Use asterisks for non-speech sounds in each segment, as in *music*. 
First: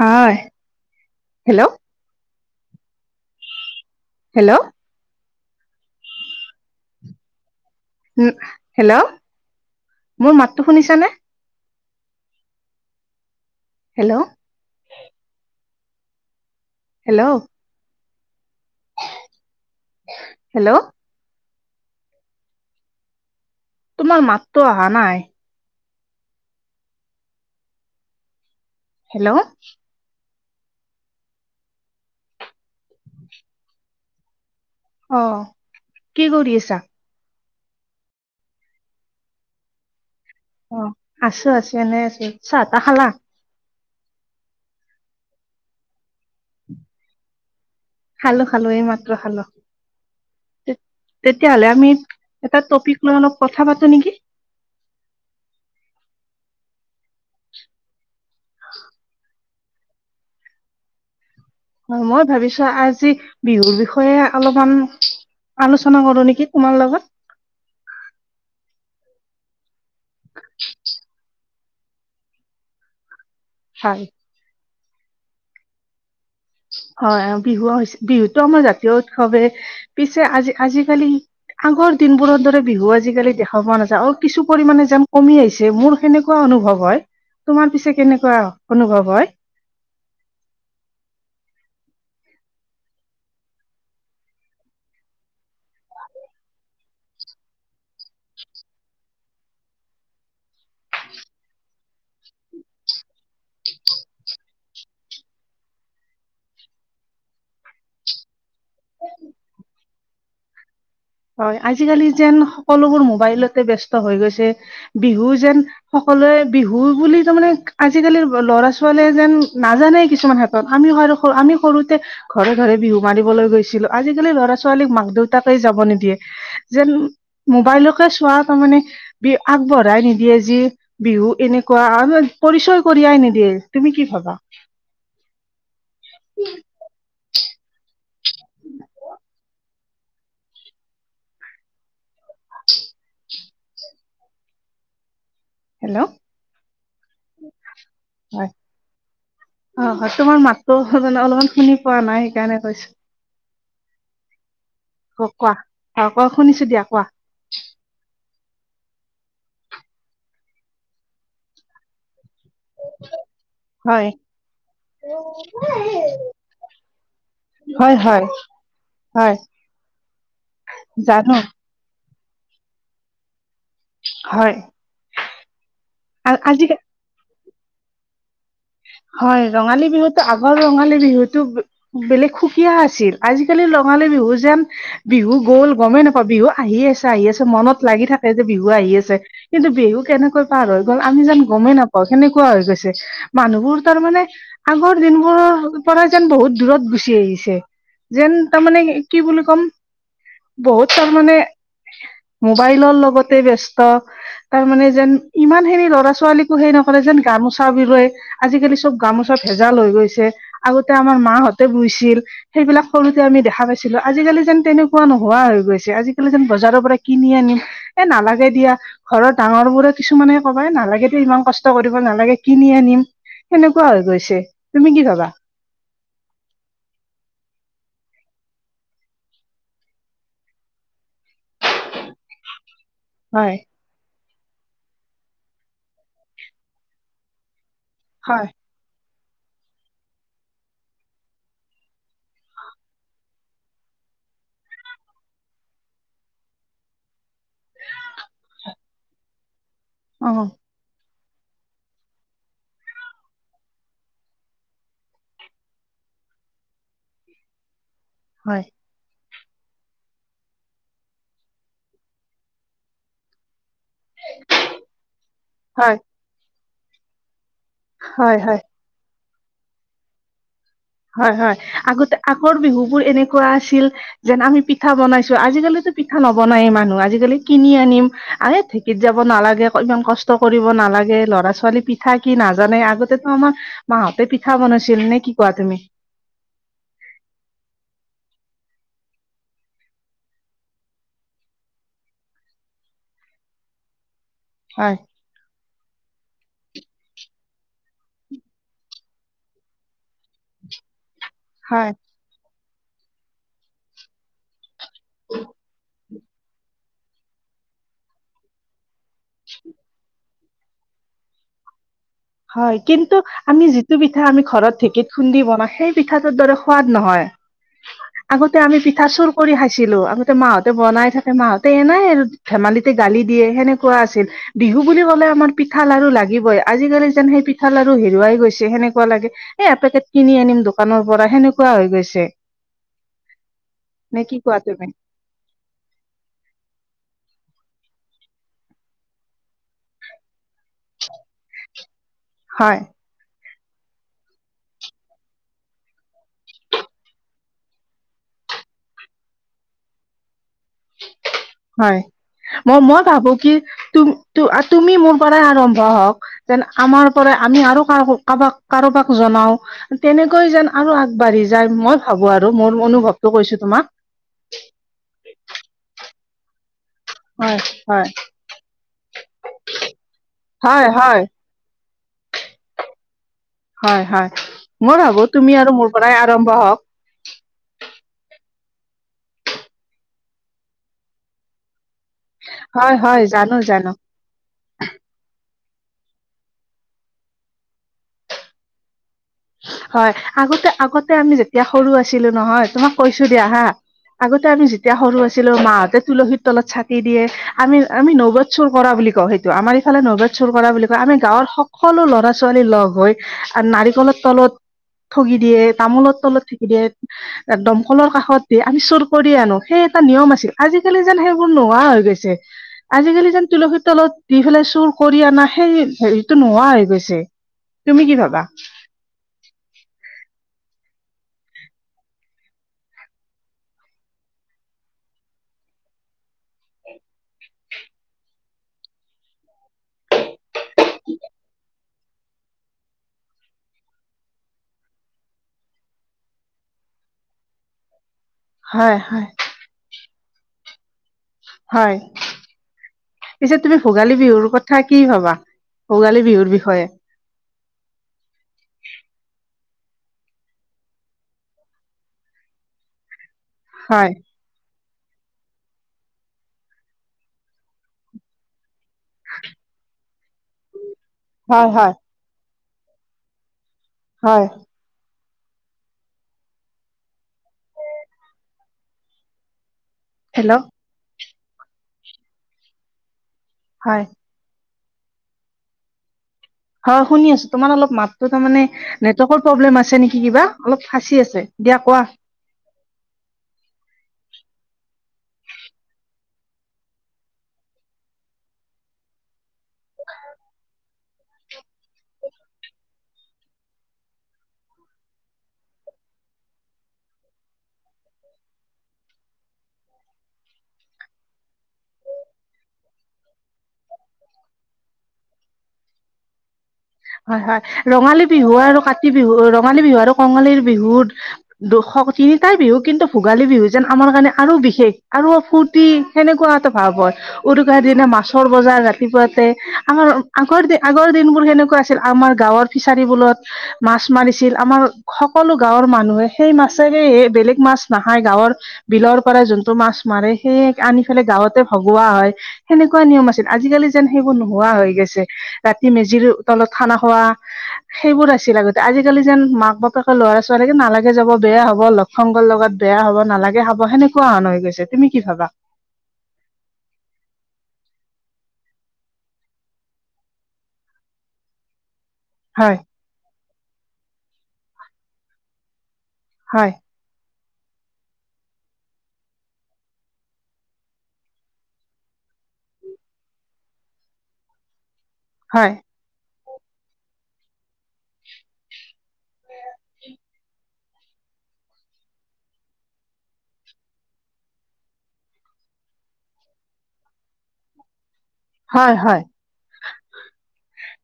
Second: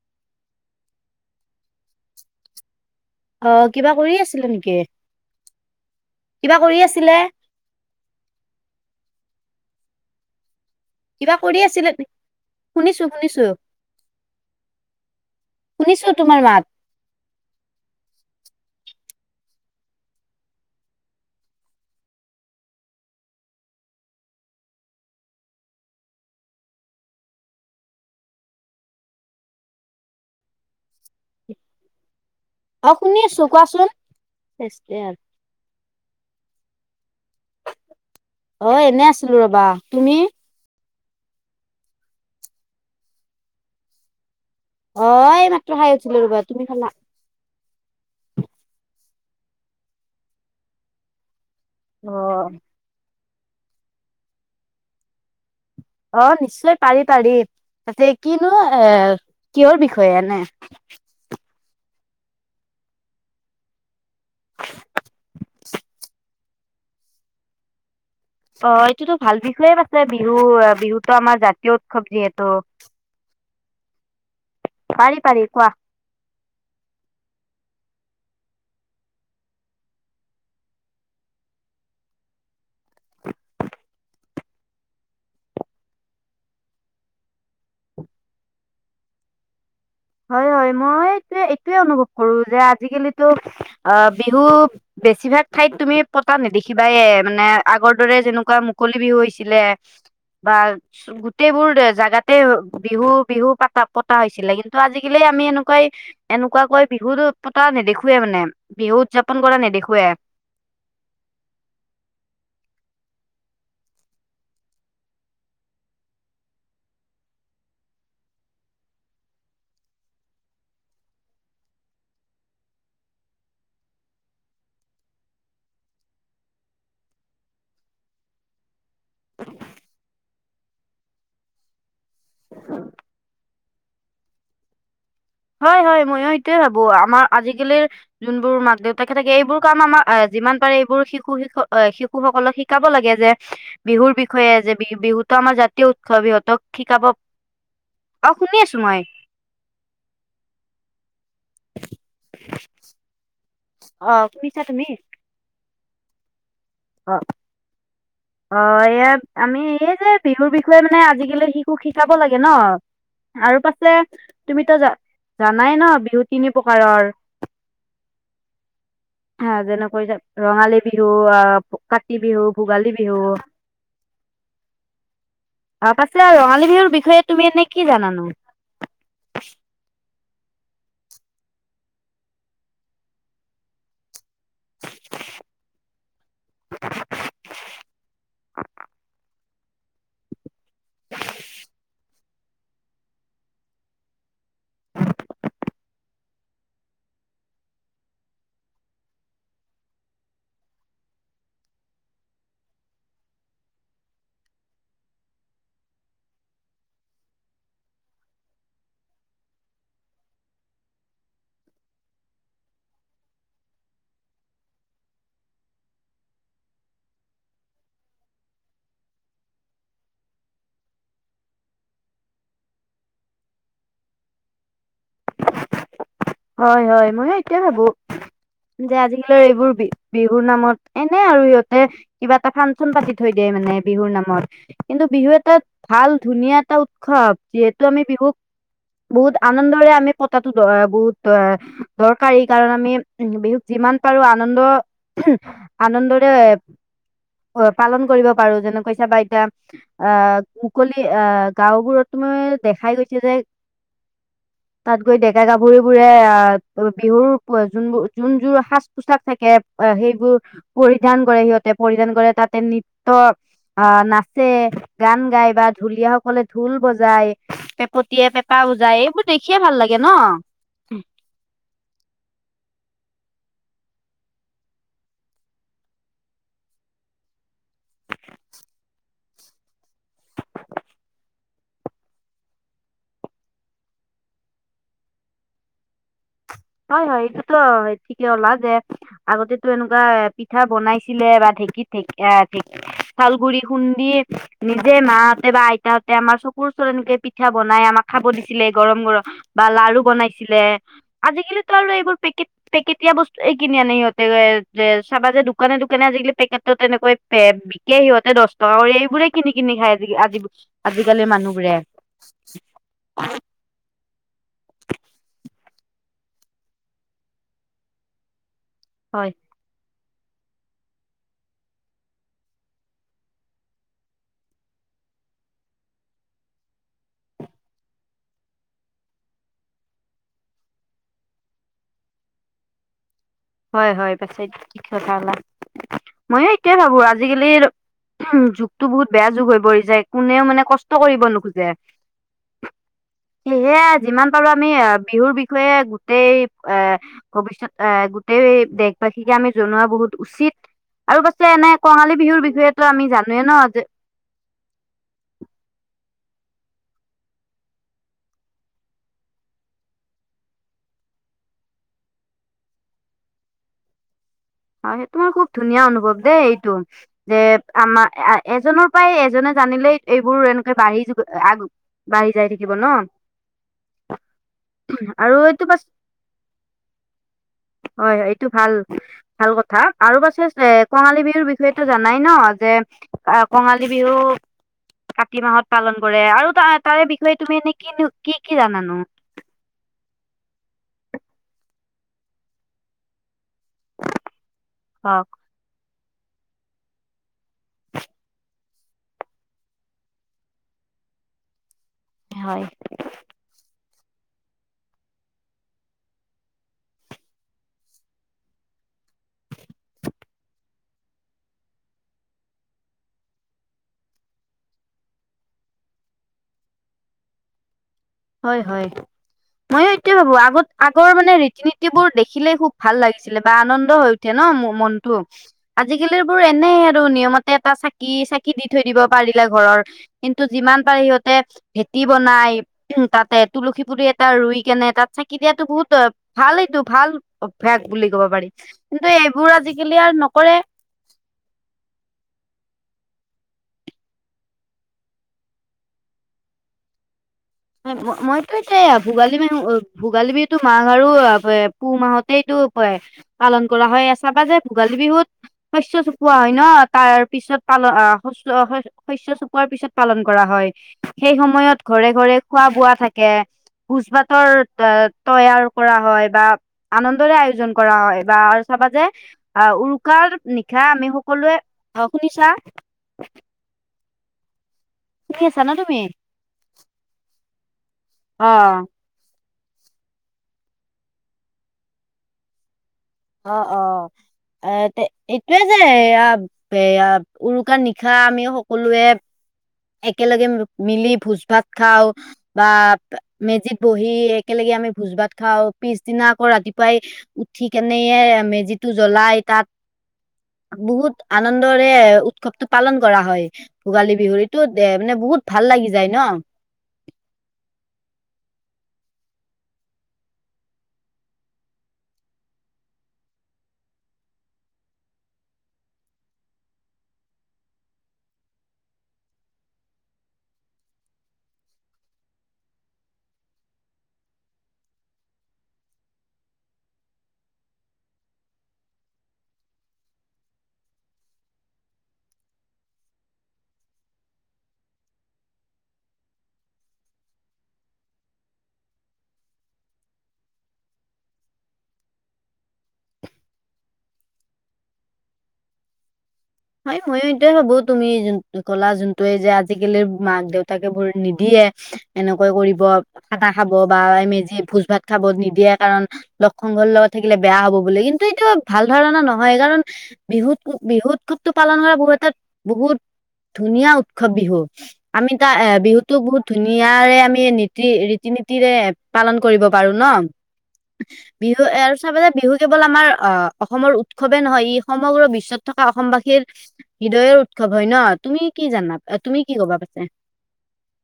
হয়, হেল্ল'। অ' কিবা কৰি আছিলে হেল্ল' নেকি? কিবা কৰি আছিলে? উম, হেল্ল' মোৰ মাত কিবা কৰি আছিলে নক শুনিছোঁ শুনিছোঁ। হেল্ল'। শুনিছোঁ তোমাৰ মাত। হেল্ল'। হেল্ল'। তোমাৰ মাতটো অহা নাই। হেল্ল'। অহ' শুনি আছোঁ কোৱাচোন। অহ' কি কৰি আছা? অ' এনে আছিলোঁ ৰবা, তুমি? অ' আছোঁ আছোঁ এনে আছোঁ চাহ তাহ খালা? অ' এই মাত্ৰ খাই আছিলোঁ ৰবা তুমি খালা? খালোঁ খালোঁ এইমাত্ৰ খালোঁ। তেতিয়াহ'লে আমি অ এটা টপিক লৈ অলপ কথা পাতোঁ নেকি? অ' নিশ্চয় পাৰি পাৰি তাতে কিনো এ কিহৰ বিষয় এনে? হয়, মই ভাবিছোঁ আজি বিহুৰ বিষয়ে অলপমান আলোচনা কৰোঁ নেকি? তোমাৰ লগত। অ' এইটোতো ভাল বিষয়ে পাছে বিহু বিহুতো আমাৰ জাতীয় উৎসৱ যিহেতু। হয়। পাৰি পাৰি কোৱা। হয়, বিহু হৈছে বিহুতো আমাৰ জাতীয় উৎসৱে পিছে আজি আজিকালি আগৰ দিনবোৰৰ দৰে বিহু আজিকালি দেখা পোৱা নাযায় আৰু কিছু পৰিমাণে যেন কমি আহিছে মোৰ সেনেকুৱা অনুভৱ হয়। তোমাৰ পিছে কেনেকুৱা অনুভৱ হয়। হয় হয় মই এইটোয়ে অনুভৱ কৰো যে আজিকালিতো অ বিহু বেছিভাগ ঠাইত তুমি পতা নেদেখিবা এ মানে আগৰ দৰে যেনেকুৱা মুকলি বিহু হৈছিলে বা গোটেইবোৰ জেগাতে বিহু বিহু পতা পতা হৈছিলে কিন্তু ত আজিকালি আমি এনেকুৱাই এনেকুৱাকৈ বিহু পতা নেদেখৱে মানে। বিহু উদযাপন কৰা নাই নেদেখোৱে। হয় আজিকালি যেন সকলোবোৰ মোবাইলতে ব্যস্ত হৈ গৈছে বিহু যেন বিহু বুলি তাৰ মানে আজিকালি ল'ৰা ছোৱালীয়ে যেন নাজানে কিছুমান হাতত আমি আমি সৰুতে ঘৰে ঘৰে বিহু মাৰিবলৈ গৈছিলো আজিকালি ল'ৰা ছোৱালীক মাক দেউতাকে যাব নিদ দিয় যেন মোবাইলকে চোৱা তাৰ মানে বি আগবঢ়াই নিদিয়ে যে যি বিহু এনেকুৱা আৰু পৰিচয় কৰিয়াই নিদিয়ে তুমি কি ভাবা? হয়, হয় ময়ো সেটোয় ভাবোঁ আমাৰ আজিকালিৰ যোনবোৰ মাক দেউতাকে থাকে এইবোৰ কাৰণ আমাক যিমান পাৰে এইবোৰ শিশু শি শিশু সকলক শিকাব লাগে যে বিহুৰ বিষয়ে যে বিহু বিহুত তোৰ আমাৰ জাতীয় হেল্ল' উৎসৱ ইহঁতক শিকাব আৰু, হয় শুনি আছোঁ মই। অ হয় তোমাৰ মাতো অলপমান শুনি পোৱা নাই সেইকাৰণে কৈছোঁ। অ'শুনিছা তুমি? কোৱা অ' কোৱা শুনিছোঁ দিয়া কোৱা। অ অ', এয়া আমি এই যে বিহুৰ বিষয়ে মানে আজিকালি শিশুক শিকাব লাগে ন। আৰু পাছে হয়, তুমিতো জ জানাই ন বিহু তিনি প্ৰকাৰৰ। হয়, হয়। হয় যেনেকৈ ৰঙালী বিহু জানো আহ কাতি বিহু, ভোগালী বিহু হয়। ত পাছত আ- আজি ৰঙালী বিহুৰ বিষয়ে তুমি এনে কি জানানো হয় ৰঙালী বিহুতো আগৰ ৰঙালী বিহুতো বেলেগ সুকীয়া আছিল আজিকালি নগালী বিহু যেন বিহু গ'ল গমেই নাপাওঁ বিহু আহি আছে আহি আছে মনত লাগি থাকে যে বিহু আহি আছে কিন্তু বিহু কেনেকৈ পাৰ হৈ গল আমি যোন গমেই নাপাও সেনেকুৱা হৈ গৈছে। মানুহবোৰ তাৰমানে আগৰ দিনবোৰৰ পৰা যেন বহুত দূৰত গুচি আহিছে। যেন তাৰমানে কি বুলি ক'ম বহুত তাৰ মানে। মোবাইলৰ লগতে ব্যস্ত তাৰ মানে যেন ইমান খেনি ল'ৰা ছোৱালীকো হেই নকৰে যেন গামোচা বিৰুয় আজিকালি চব গামোচা ভেজাল হৈ গৈছে আগতে আমাৰ মাহঁতে বৈছিল সেইবিলাক সৰুতে আমি দেখা পাইছিলো আজিকালি যেন তেনেকুৱা নোহোৱা হৈ গৈছে আজিকালি যেন বজাৰৰ পৰা কিনি আনিম এ না নালাগে দিয়া ঘৰৰ ডাঙৰ বোৰে কিছুমানে কবাই নালাগে দিয় ইমান কষ্ট কৰিব নালাগে কিনি আনিম সেনেকুৱা হৈ গৈছে তুমি কি ভাবা। হয় - হয়, ময়ো সেইটোৱে ভাবোঁ। যে আজিকালৰ এইবোৰ বি- বিহুৰ নামত এনে আৰু সিহঁতে কিবা এটা ফান চোন পাতি থৈ দে হয় মানে বিহুৰ নামত। কিন্তু বিহু এটা ভাল ধুনীয়া এটা উৎসৱ, যিহেতু আমি বিহুক হয় বহুত আনন্দৰে আমি পতাতো দৰ বহুত দুৱা দৰকাৰি কাৰণ আমি উম, বিহুক যিমান পাৰো আনন্দ-আনন্দ *unintelligible* পালন কৰিব পাৰো যেনেকৈ চাবা এতিয়া অ আহ, মুকলি আহ, গাওবোৰত মই দেখাই গৈছে যে তাত গৈ ডেকা-গাভৰু বোৰে আ, বিহুৰ যোনবোৰ যোনযোৰ হয় সাজ- পোছাক থাক কে সেইবোৰ পৰিধান কৰে সিহঁতে পৰিধান কৰে তাতে নিত্য আ নাচে গান গাই বা হয় ঢুলীয়া সকলে ঢোল বজায় পেপতিয়ে হয় হয় পেপা উজাই এইবোৰ দেখিয়ে ভাল লাগে ন'। হয়-হয় আগতে আগৰ বিহু বোৰ এনেকুৱা আছিল যেন আমি পিঠা বনাইছো আজিকালিতো পিঠা নবনায়ে মানুহ আজিকালি কিনি আনিম আৰে ঢেঁকীত যাব ক'ব নালাগে ইমান কষ্ট কৰিব নালাগে ল'ৰা- ছোৱালী পিঠাই কি নাজানে আগতেতো আমাৰ মাহত তাতে পিঠা বনাইছিল নে কি কোৱা তুমি? হয় হয় এইটোতো ঠিকে ওলা যে আগতে এনেকুৱা পিঠা বনাইছিলে বা থি থ আহ থ শালগুৰি খুন্দি নিজে হয় ম হতে বা আইতাহঁতে আৰ চ কৰু ওৰত এনেকে পিঠা বনাই আমাক খাব দিছিলে গৰম গৰম বা লাৰু বনাইছিল, আজিকালিতো হয় আৰু এইবোৰ পেকেট পেকেটীয়া বস্তু এই কিনি আনি সিহঁতে যে চাবা যে দোকানে দোকান আজিকালি, পেকেটো তেনেকৈ বিকে সিহঁতে দহ টকা কৰি এইবোৰে কিনি কিনি খাই আজ আজি আজিকালি মান মানুহবোৰে, হয় কিন্তু আমি যিটো পিঠা আমি ঘৰত ঢেঁকত খুন্দি বনা সেই পিঠাটোৰ দৰে সোৱাদ নহয় আগত আমি পিঠা চুৰ হয় কৰি খাইছিলো, আতে মাহঁতে বনাই থাকে মাহতে এনাই আৰু ধেমালিতে গালি দিয়ে সেনেকুৱা আছিল বিহু বুলি ক আমাৰ পিঠা লাৰু লাগিবই আজিকালি- যেন সেই পিঠাল আৰু হেৰুৱাই গৈছে সেনেকুৱা লাগে এ এপেকেট কিনি আনিম দোকানৰ পৰা সেনেকুৱা হৈ গৈছে। *unintelligible* হয় হয় নে পাছত কোৱা কি তুমি কথালা ময়ো এইটয়ে ভাবো আজিকালি উ যুগতো বহুত বেয়া যুগ হৈ পৰি যায় কোনেও মানে কষ্ট কৰিব নোখোজে। হয় সেয়া যিমান পাৰো আমি বিহুৰ বিষয়ে গোটেই এ ভৱিষয়ত এ দেশবাসীকে আমি জনোৱা বহুত উচিত। আৰু পাছে এনে হয়, কঙালী বিহুৰ মই বিষয়েতো মই আমি ভাবো জানোৱে ন কি যে তুম তুমি মোৰ পৰাই আৰম্ভ হওক। যেন আমাৰ পৰা আমি আৰু কাৰ কাৰোবাক কাৰোবাক জনাও তেনেকৈ যেন আৰু আগবাঢ় ঢ়ি যায় মই ভাবো আৰু মোৰ অনুভৱটো কৈছো তোমাক। হয়, সেইটো খুব ধুনীয়া অনুভৱ দেই এইটো। যে হয় আমাৰ হয় এজনৰ পৰাই এজনে জানিলেই এইবোৰ এনেকে হয় বাঢ়ি যাব হয় আৰু। বাঢ়ি যাই থাকিব ন। হয় হয়, মই ভাবো তুমি এইটো আৰু বাছ মোৰ পৰাই আৰম্ভ হওক। হয় হয়, এইটো ভাল ভাল কথা আৰু পাছে এ কঙালী বিহুৰ বিষয়টো জান না ন যে হয়, হয়, জানো কঙালী জানো। বিহু কাতি মাহত। পালন কৰে। আৰু তা-তাৰে বিষয়ে তুমি এনে কি কি কি জানানো? হয়, আগতে আগতে আমি যেতিয়া সৰু আছিলো নহয় তোমাক কৈছো। দিয়া হা আগতে আমি যেতিয়া সৰু হওক আছিলো। মাহতে তুলসীৰ তলত চাকি দিয়ে আমি আমি নবদ চুৰ কৰা বুলি কওঁ সেইটো আমাৰ ইফালে নবদ চুৰ কৰা বুলি কয়। আমি গাঁৱৰ সকলো ল'ৰা-ছোৱালী হয়। লগ হৈ আৰু নাৰিকলৰ তলত। ঠগি দিয়ে, তামোলৰ তলত ঠগি দিয়ে, এক দম কলৰ কাষত দিয়ে আমি চুৰ কৰি আনো, সেই এটা নিয়ম আছিল। আজি আজিকালি যেন সেইবোৰ নোহোৱা হৈ গৈছে, আজিকালি যেন তুলসীৰ তলত দি পেলাই চুৰ কৰি অনা সেই হেৰিটো নোহোৱা হৈ গৈছে, তুমি কি ভাবা? হয় হয় ময়ো এটো ভাবো। আগত, আগৰ মানে ৰীতি-নীতিবোৰ দেখিলে খুব ভাল লাগিছিলে বা আনন্দ হৈ উঠে ন মনটো। আজিকালি বোৰ এনেই আৰু নিয়মতে এটা চাকি চাকি দি থৈ দিব পাৰিলে ঘৰৰ। কিন্তু, যিমান পায়, সিহঁতে ভেটি বনাই। উম, তাতে তুলসী পুলি এটা ৰুই কেনে তাত চাকি দিয়াতো বহুত, *unintelligible* ভাল এইটো ভাল, অভ্যাস বুলি কৰবা পাৰি, হয় কিন্ত হয় এইবোৰ আজিকালি আৰু নকৰে। হয়। পিছে তুমি ভোগালী বিহুৰ কথা কি ভাবা, ভোগালী বিহুৰ বিষয়ে? মইতো এতিয়া ভোগালী বিহু ভোগালী বিহুতো মাঘ আৰু পুহ মাহতহে এইটো, পালন কৰা হয় চাবা যে ভোগালী বিহুত, শস্য চপোৱা হয় ন' তাৰপিছত পাল আহ শস্য-শস শস্য চপোৱাৰ পিছত পালন কৰা হয় সেই হয় সময়ত হয় ঘৰে ঘৰে খোৱা বোৱা থাকে। ভোজ হয় ভাতৰ *unintelligible* তৈয়াৰ কৰা হয় বা আনন্দৰে আয়োজন কৰা হয় বা আৰু চাবা যে আহ উৰু উুকাৰ হেল্ল' নিশা আমি সকলোৱে অ', শুনিছা হয়। শুনি আছা না তুমি? হয় শুনি আছো তোমাৰ অলপ মাতটো অ তাৰেমানে নেতৱ প্ৰব্লেম আছে নেকি কিবা অলপ ফাঁচি আছে দিয়া কোৱা অ', অ'। এ এইটোয়ে যে এয়া এয়া উৰুকাৰ নিশা আমি সকলোৱে একেলগে মিলি ভোজ ভাত খাওঁ বা মেজিত বহি একেলগে আমি ভোজ ভাত খাওঁ পিছদিনা আকৌ ৰাতিপুৱাই উঠি কেনেয়ে মেজিটো জ্বলাই তাত বহুত আনন্দৰে উৎসৱতটো পালন কৰা হয় ভোগালী বিহুৰী দে মানে বহুত ভাল লাগি যায় ন' হয় হয় ৰঙালী বিহু আৰু কাতি বিহু, ৰঙালী বিহু আৰু কঙালীৰ বিহুত তিনি তাই বিহু কিন্তু ভোগালী বিহু যেন আমাৰ কাৰণে আৰু বিশেষ আৰু ফূৰ্তি সেনেকুৱা এটা ভাৱ উৰুকাৰ দিনা মাছৰ বজাৰ ৰাতিপুৱাতে আমাৰ আগৰ আগৰ দিনবোৰ সেনেকুৱা আমাৰ গাঁৱৰ ফিচাৰী বোৰত মাছ মাৰিছিল আমাৰ সকলো গাঁৱৰ মানুহে সেই মাছে বেলেগ মাছ নাখাই গাঁৱৰ বিলৰ পৰা যোনটো মাছ মাৰে সেই আনি ফেলে গাঁৱতে ভং বোৱা হয় সেনেকুৱা নিয়ম আছিল আজিকালি যেন সেইবোৰ নোহোৱা হৈ গৈছে ৰাতি মেজিৰো তলত খানা খোৱা সেইবোৰ আছিল আগতে আজিকালি যেন মাক- বাপেকে ল'ৰা ছোৱালীকে নালাগে যাব বেয়া হ'ব লগ সংগৰ লগত বেয়া হ'ব নালাগে হ'ব, সেনেকুৱা হৈ গৈছে তুমি কি ভাবা। *inaudible* হয় ময়ো এইটোৱে ভাবো, তুমি যোনটো ক'লা যোনটোৱে যে আজিকালিৰ মাক দেউতাকে এইবোৰ নিদিয়ে। এনেকৈ হয় কৰিব আদা খাব বা মেজি ভোজ ভাত খাব নিদিয়ে কাৰণ। লগ হয় সংগ্ৰৰ লগত থাক কিলে বেয়া হ'ব বুলি, কিন্তু এতিটো ভাল ধাৰণা নহয় কাৰণ, বিহুত-বিহুত উৎসৱটো পালন কৰা বহুতে এটা বহুত ধুনীয়া উৎসৱ বিহু। আমি তাৰ এ হয় বিহুতো বহুত ধুনীয়া আৰে আমি নীতি ৰীতি নীতিৰে পালন কৰিব পাৰো ন। বিহু এ আৰু চাবা যে বিহু কেৱল আমাৰ আ অসমৰ উৎসৱে নহয় ই সমগ্ৰ বিশ্বত থকা অসমবাসীৰ হৃদয়ৰ উৎসৱ হয় ন। তুমি কি জানা হয়, হয়, তুমি কি ক'বা পাছে?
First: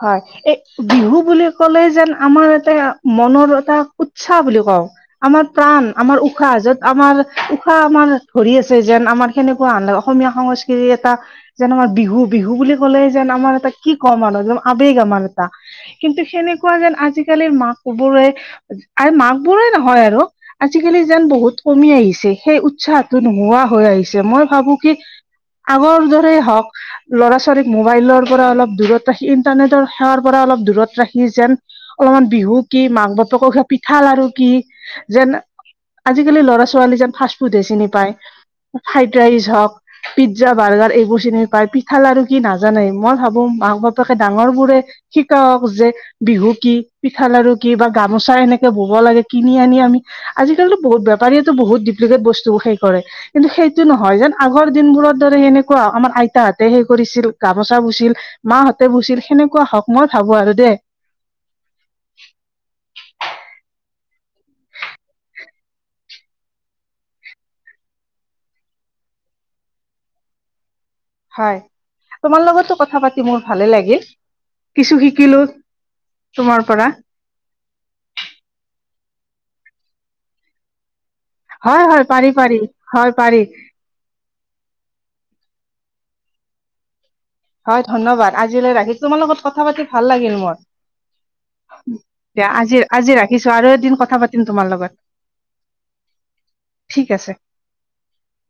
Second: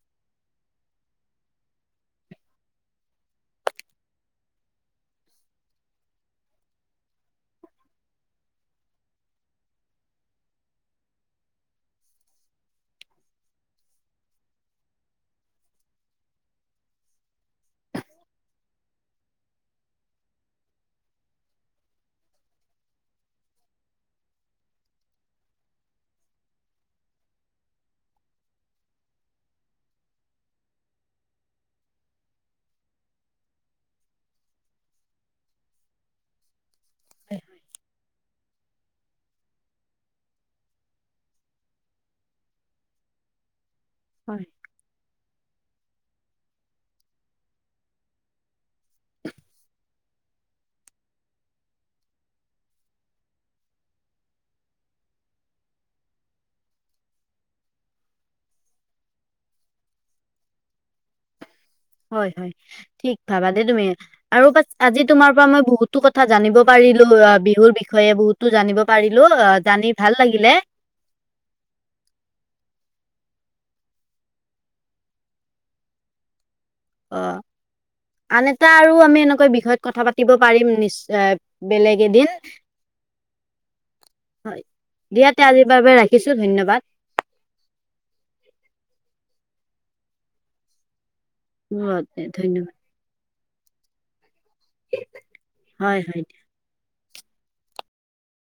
হয়। এই বিহু বুলি ক'লে যেন আমাৰ এটা মনৰ এটা উৎসাহ বুলি কওঁ, আমাৰ প্ৰাণ, আমাৰ উশাহ, যত আমাৰ উশাহ আমাৰ ধৰি আছে। যেন আমাৰ সেনেকুৱা অসমীয়া সংস্কৃতিৰ এটা যেন আমাৰ বিহু বিহু বুলি ক'লে যেন আমাৰ এটা কি ক'ম আৰু আবেগ আমাৰ এটা, কিন্তু সেনেকুৱা যেন আজিৰ আজিকালিৰ মাক বোৰে মাক বোৰে নহয় আৰু আজিকালি যেন বহুত কমি আহিছে। সেই উৎসাহটো নোহোৱা হৈ আহিছে। মই ভাবো কি আগৰ দৰে হওঁক। ল'ৰা ছোৱালীক মোবাইলৰ পৰা অলপ দূৰত ৰাখি ইণ্টাৰনেটৰ সেৱাৰ পৰা অলপ দূৰত ৰাখি যেন অলমান বিহু কি মাক বাপেক পিঠা লাৰু কি যেন আজিকালি ল'ৰাছো- ছোৱালীয়ে যেন ফাৰ্ষ্ট ফুডহে চিনি পায়। ফ্ৰাইড ৰাইচ হওঁক, পিজ্জা-বাৰ্গাৰ, এইবোৰ চিনি পায়। কঠাল আৰু কি নাজানে, মই ভাবো মাক বাপেকে হয় ডাঙৰ বোৰে শিকাওক যে বিহু কি পিঠা, লাৰু কি বা গামোচা এনেকে বব লাগে কিনি আনি আমি আজিকালি বহুত বেপাৰীয়ে বহুত দুপ্লিকেত বস্তু ব্যৱসায় কৰে, কিন্তু সেইটো নহয় যেন আগৰ দিনবোৰত ধৰে সনে কোৱা আমাৰ আইতাত সেই কৰিছিল, গামোচা বৈছিল, মাহঁতে বৈছিল, সেনেকুৱা হওঁক মই ভাবো আৰু দেই। *inaudible* হয়, হয়। ঠিক ভাবা দেই তুমি আৰু বচ আজি তোমাৰ পৰা মই বহুতো কথা জানিব পাৰি। পেলো বিহুৰ বিষয়ে বহুতো জানিব পাৰিলো অ জানি ভাল লাগিলে। হয়, তোমাৰ লগতো কথা পাতি মোৰ ভালে লাগিল, কিছু শিকিলোঁ। তোমাৰ পৰা অ আন এটা আৰু আমি এনেকুৱা বিষয়ত কথা পাতিব পাৰিম নিশ্চ এ হয় বেলেগ হয় এদিন, পাৰি পাৰি হয় পাৰি হয়। দিয়া তে আজিৰ বাবে ৰাখিছোঁ ধন্যবাদ। হয়, ধন্যবাদ। আজিলৈ ৰাখিছো, তোমাৰ লগত কথা পাতি ভাল লাগিল মোৰ। অ, দিয়া ধন্যবাদ আজি আজি ৰাখিছো আৰু এদিন কথা পাতি। তোমাৰ লগত, হয় হয় ঠিক আছে।